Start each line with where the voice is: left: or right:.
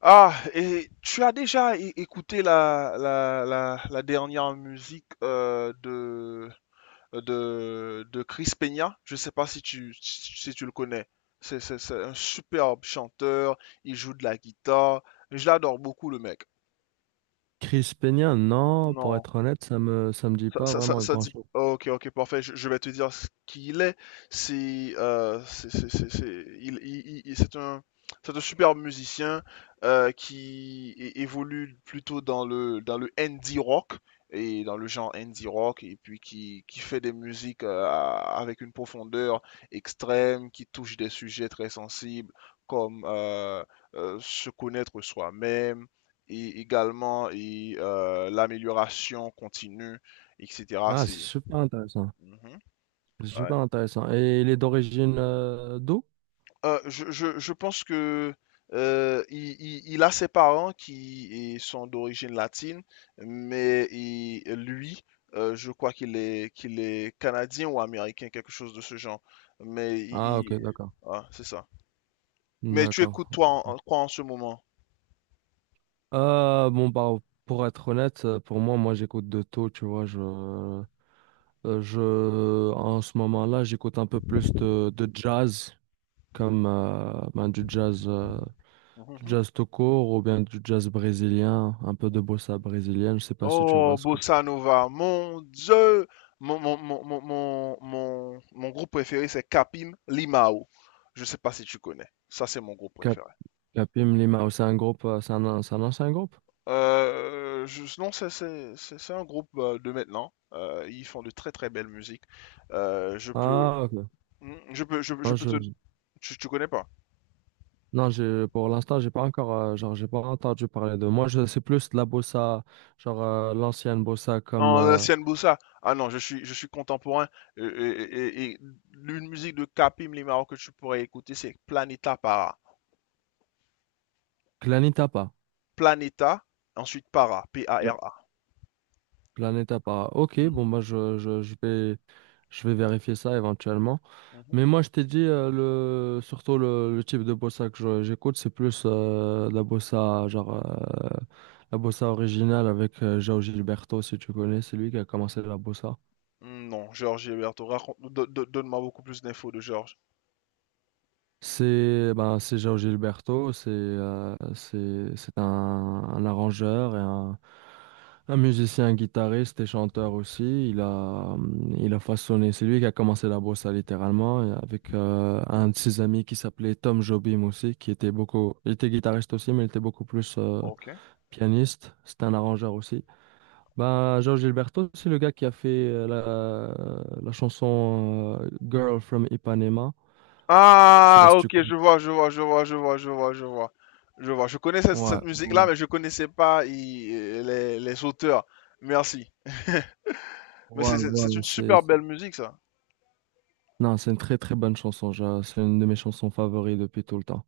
left: Ah, et tu as déjà écouté la dernière musique de Chris Peña? Je sais pas si tu le connais. C'est un superbe chanteur, il joue de la guitare. Je l'adore beaucoup, le mec.
right: Chris Peña, non, pour
left: Non.
right: être honnête, ça me dit
left: Ça,
right: pas
left: ça, ça-
right: vraiment
left: ça dit.
right: grand-chose.
left: Oh, ok, ok, parfait. Je vais te dire ce qu'il est. C'est, euh, c'est, c'est, c'est, c'est- il, il- il- c'est un, c'est un super musicien qui évolue plutôt dans le indie rock et dans le genre indie rock et puis qui fait des musiques avec une profondeur extrême, qui touche des sujets très sensibles comme se connaître soi-même et également l'amélioration continue etc.
right: Ah, c'est
left: C'est.
right: super intéressant.
left: Mhm,
right: C'est
left: ouais.
right: super intéressant. Et il est d'origine d'où?
left: Je pense que il a ses parents qui sont d'origine latine, mais lui, je crois qu'il est canadien ou américain, quelque chose de ce genre. Mais il,
right: Ah, ok,
left: il-
right: d'accord.
left: ah, c'est ça. Mais tu écoutes
right: D'accord.
left: toi quoi en ce moment?
right: Bon, bah, pour être honnête, pour moi, moi, j'écoute de tout, tu vois. Je, en ce moment-là, j'écoute un peu plus de jazz, comme ben, du jazz tout court ou bien du jazz brésilien, un peu de bossa brésilienne. Je sais pas si tu
left: Oh,
right: vois ce que.
left: Bossa Nova, mon Dieu! Mon groupe préféré, c'est Capim Limao. Je sais pas si tu connais. Ça, c'est mon groupe préféré.
right: La Pim Lima, oh, c'est un groupe, c'est un ancien groupe?
left: Non, c'est un groupe de maintenant. Ils font de très très belles musiques. Euh, je peux,
right: Ah, ok.
left: Je peux,
right: Non, je, je-
left: Tu connais pas?
right: non, pour l'instant, j'ai pas encore, genre, j'ai pas entendu parler de. C'est plus de la bossa, genre, l'ancienne bossa comme
left: En ancienne Bossa. Ah non, je suis contemporain. Et l'une musique de Capim Limao que tu pourrais écouter, c'est Planeta Para.
right: Planetapa.
left: Planeta, ensuite Para,
right: Pla-
left: Para.
right: Planetapa. Ok, bon,
left: Mhm,
right: bah, je je vais vérifier ça éventuellement.
left: mhm.
right: Mais moi, je t'ai dit, surtout le type de bossa que j'écoute, c'est plus la bossa, genre, la bossa originale avec João Gilberto, si tu connais, c'est lui qui a commencé la bossa.
left: Mm, non, Georges et raconte, donne-moi beaucoup plus d'infos de Georges.
right: C'est João Gilberto, c'est un arrangeur et un musicien, guitariste et chanteur aussi. Il a façonné, c'est lui qui a commencé la bossa littéralement et avec un de ses amis qui s'appelait Tom Jobim aussi, qui était beaucoup, il était guitariste aussi, mais il était beaucoup plus
left: Ok.
right: pianiste. C'était un arrangeur aussi. Ben, João Gilberto, c'est le gars qui a fait la chanson Girl from Ipanema. Je sais pas
left: Ah,
right: si tu
left: ok,
right: connais.
left: je vois, je vois, je vois, je vois, je vois, je vois. Je vois,
right: Ouais.
left: cette musique-là, mais je connaissais pas les auteurs. Merci. Mais
right: Voilà,
left: c'est
right: voilà,
left: une super belle musique, ça.
right: non, c'est une très très bonne chanson. C'est une de mes chansons favorites depuis tout le temps.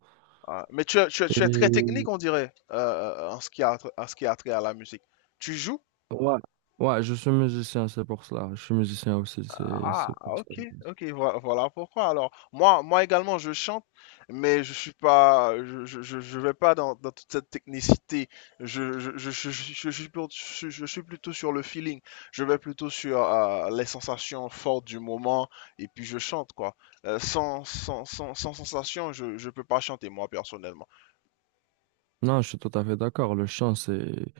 left: Ah, mais tu es très technique,
right: Et
left: on dirait, en ce qui a, en ce qui a trait à la musique. Tu joues?
right: ouais, ouais, je suis musicien, c'est pour cela. Je suis musicien aussi, c'est
left: Ah,
right: c'est pour ça.
left: ok, ok, voilà pourquoi. Alors, moi, également, je chante, mais je suis pas, je vais pas dans toute cette technicité. Je suis plutôt, je suis plutôt sur le feeling. Je vais plutôt sur les sensations fortes du moment, et puis je chante, quoi. Sans sensation, je peux pas chanter, moi, personnellement.
right: Non, je suis tout à fait d'accord. Le chant,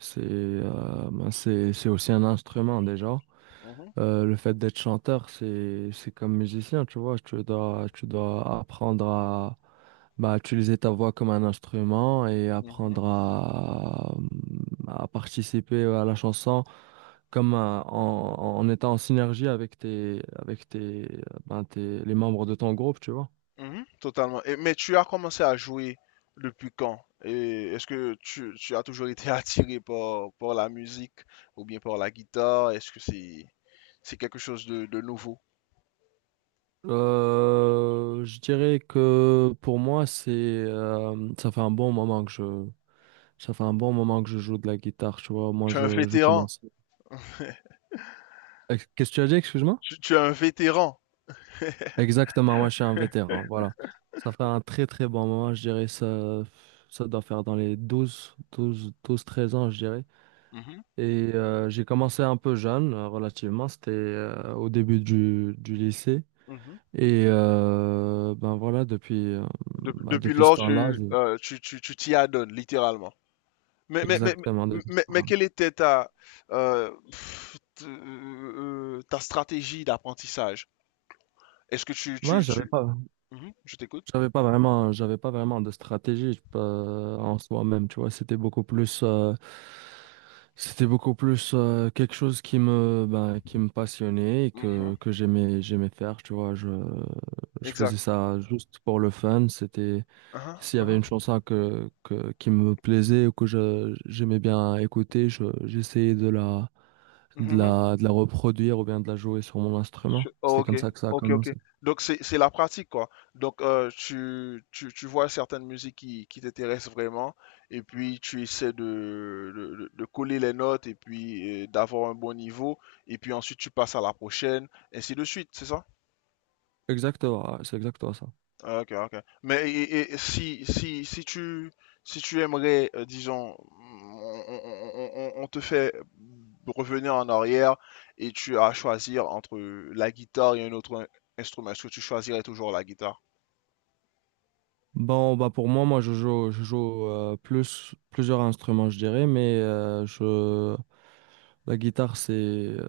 right: c'est ben, c'est aussi un instrument déjà.
left: Mhm,
right: Le fait d'être chanteur, c'est comme musicien, tu vois. Tu dois apprendre à bah, utiliser ta voix comme un instrument et
left: mhm.
right: apprendre à participer à la chanson en, en étant en synergie avec tes, ben, les membres de ton groupe, tu vois.
left: Mhm, totalement. Mais tu as commencé à jouer depuis quand? Et est-ce que tu as toujours été attiré par la musique ou bien par la guitare? Est-ce que c'est quelque chose de nouveau?
right: Je dirais que pour moi, c'est ça fait un bon moment que je joue de la guitare, tu vois.
left: Tu es un
right: Je
left: vétéran.
right: commence Qu'est-ce que tu as dit, excuse-moi?
left: Tu es un vétéran.
right: Exactement, moi je suis un vétéran, voilà. Ça fait un très très bon moment, je dirais ça, ça doit faire dans les 12 12 12 13 ans, je dirais.
left: Mhm,
right: Et j'ai commencé un peu jeune, relativement, c'était au début du lycée.
left: mhm.
right: Et ben voilà, bah,
left: Depuis
right: depuis ce
left: lors,
right: temps-là,
left: tu t'y adonnes, littéralement. Mais, mais, mais,
right: exactement, depuis ce
left: mais
right: temps-là.
left: quelle était ta, ta stratégie d'apprentissage? Est-ce que tu,
right: Moi,
left: tu,
right: j'avais
left: tu...
right: pas.
left: Mhm, je t'écoute.
right: J'avais pas vraiment de stratégie en soi-même, tu vois. C'était beaucoup plus quelque chose qui me, ben, qui me passionnait et
left: Mhm,
right: que j'aimais, j'aimais faire, tu vois. Je faisais
left: exact.
right: ça juste pour le fun. C'était,
left: Ah
right: s'il y avait
left: ah,
right: une chanson qui me plaisait ou que je, j'aimais bien écouter, je, j'essayais
left: mhm, mhm.
right: de la reproduire ou bien de la jouer sur mon instrument.
left: Oh,
right: C'est
left: ok,
right: comme ça que ça a
left: ok, ok.
right: commencé.
left: Donc c'est la pratique quoi. Donc tu vois certaines musiques qui t'intéressent vraiment et puis tu essaies de coller les notes et puis d'avoir un bon niveau et puis ensuite tu passes à la prochaine, ainsi de suite, c'est ça?
right: Exactement, ouais, c'est exactement ça.
left: Ah, ok, ok. Mais et si si tu aimerais, disons, on, on te fait revenir en arrière et tu as à choisir entre la guitare et un autre instrument, est-ce que tu choisirais toujours la guitare?
right: Bon, bah pour moi, je joue plusieurs instruments, je dirais, mais la guitare, c'est...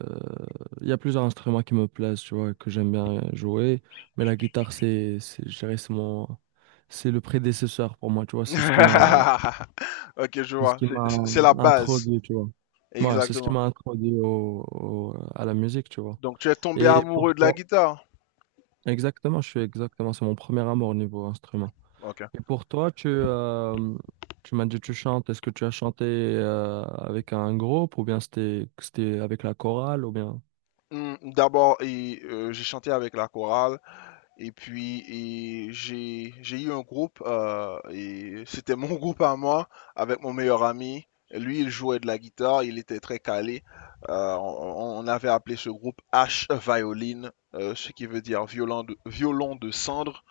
right: il y a plusieurs instruments qui me plaisent, tu vois, que j'aime bien jouer, mais la guitare, je dirais, c'est mon, c'est le prédécesseur pour moi, tu vois,
left: Ok, je
right: c'est ce
left: vois.
right: qui m'a
left: C'est la base.
right: introduit, tu vois. Ouais, c'est ce qui
left: Exactement.
right: m'a introduit à la musique, tu vois.
left: Donc tu es tombé
right: Et pour
left: amoureux de la
right: toi,
left: guitare.
right: exactement, je suis exactement, c'est mon premier amour au niveau instrument.
left: Ok.
right: Et pour toi, tu m'as dit tu chantes. Est-ce que tu as chanté avec un groupe ou bien c'était avec la chorale ou bien...
left: D'abord, j'ai chanté avec la chorale. Et puis, j'ai eu un groupe, et c'était mon groupe à moi, avec mon meilleur ami. Lui, il jouait de la guitare, il était très calé. On avait appelé ce groupe H Violin, ce qui veut dire violon violon de cendre.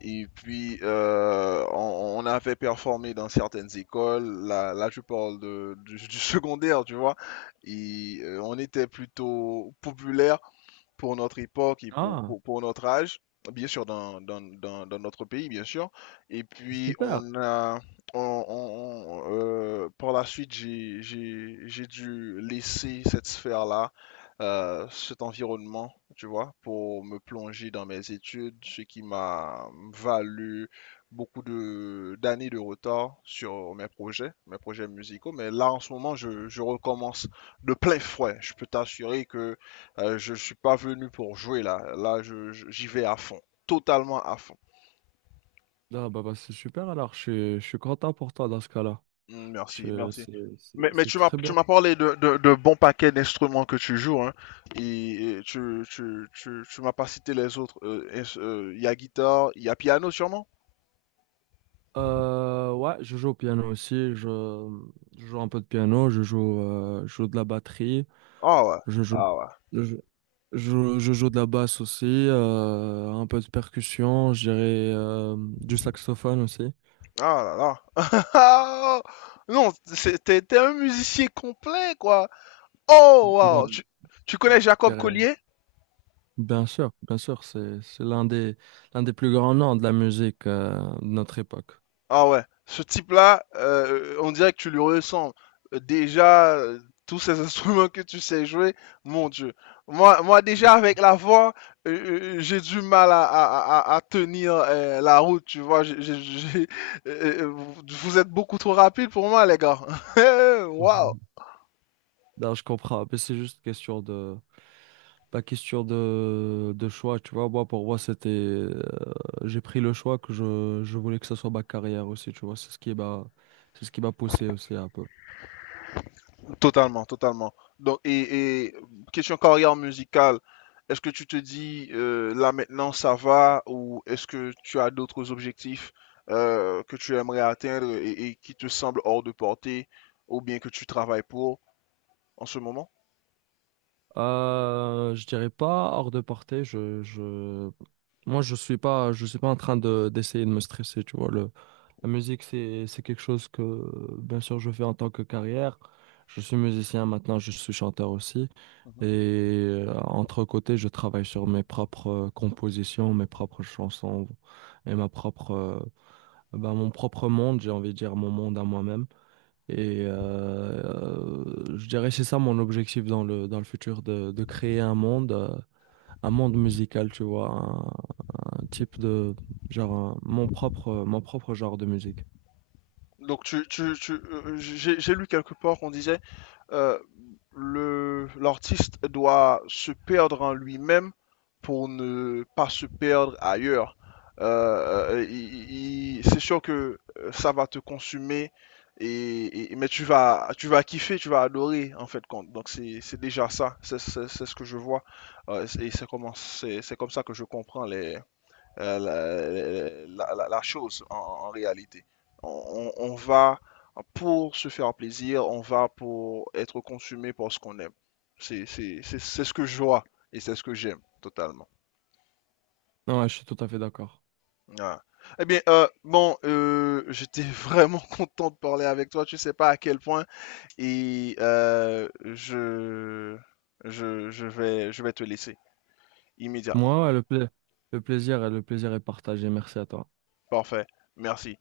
left: Et puis, on avait performé dans certaines écoles. Là je parle du secondaire, tu vois. Et on était plutôt populaire pour notre époque et
right: Ah,
left: pour notre âge, bien sûr, dans notre pays, bien sûr. Et puis,
right: super.
left: on a, on, on, par la suite, j'ai dû laisser cette sphère-là, cet environnement, tu vois, pour me plonger dans mes études, ce qui m'a valu beaucoup d'années de retard sur mes projets musicaux. Mais là, en ce moment, je recommence de plein fouet. Je peux t'assurer que je suis pas venu pour jouer là. Là, j'y vais à fond. Totalement à fond.
right: Ah, bah, bah, c'est super alors. Je suis content pour toi dans ce cas-là.
left: Mm, merci, merci.
right: C'est
left: Mais,
right: c'est très
left: tu
right: bien.
left: m'as parlé de bons paquets d'instruments que tu joues, hein. Et, tu m'as pas cité les autres. Est Il y a guitare, il y a piano sûrement?
right: Ouais, je joue au piano aussi. Je joue un peu de piano. Je joue de la batterie.
left: Ah ouais.
right: Je joue,
left: Ah ouais.
right: je, je joue de la basse aussi. Un peu de percussion. Je dirais du saxophone aussi.
left: Ah là là. Ah! Non, t'es un musicien complet, quoi. Oh,
right: Moi,
left: wow. Tu connais
right: je
left: Jacob
right: dirais,
left: Collier?
right: bien sûr, c'est l'un des plus grands noms de la musique de notre époque.
left: Ah ouais, ce type-là, on dirait que tu lui ressembles. Déjà, tous ces instruments que tu sais jouer, mon Dieu. Moi, déjà,
right: Ben,
left: avec la voix, j'ai du mal à, à tenir la route, tu vois. Vous, vous êtes beaucoup trop rapide pour moi, les gars. Waouh!
right: mhm. Non, je comprends, mais c'est juste question de pas question de choix, tu vois. Moi, pour moi, c'était j'ai pris le choix que je voulais que ce soit ma carrière aussi, tu vois. C'est ce qui m'a poussé aussi un peu.
left: Totalement, totalement. Donc, et question carrière musicale, est-ce que tu te dis là maintenant ça va ou est-ce que tu as d'autres objectifs que tu aimerais atteindre et qui te semblent hors de portée ou bien que tu travailles pour en ce moment?
right: Je dirais pas hors de portée. Je... Moi, je suis pas en train d'essayer de me stresser, tu vois. Le, la musique, c'est quelque chose que, bien sûr, je fais en tant que carrière. Je suis musicien maintenant, je suis chanteur aussi. Et entre côtés, je travaille sur mes propres compositions, mes propres chansons et ma propre, ben, mon propre monde, j'ai envie de dire mon monde à moi-même. Et je dirais c'est ça mon objectif dans le futur, de créer un monde musical, tu vois, un type de, genre, mon propre genre de musique.
left: Donc j'ai lu quelque part qu'on disait euh, le l'artiste doit se perdre en lui-même pour ne pas se perdre ailleurs. C'est sûr que ça va te consumer mais tu vas kiffer, tu vas adorer en fait compte. Donc c'est déjà ça, c'est ce que je vois. Et c'est comment c'est comme ça que je comprends euh, la, euh, la chose en réalité. On, va pour se faire plaisir, on va pour être consumé par ce qu'on aime. C'est ce que je vois et c'est ce que j'aime totalement.
right: Ouais, je suis tout à fait d'accord.
left: Ah. Eh bien, bon, j'étais vraiment content de parler avec toi. Tu sais pas à quel point et je vais, te laisser immédiatement.
right: Moi, ouais, le plaisir est partagé. Merci à toi.
left: Parfait. Merci.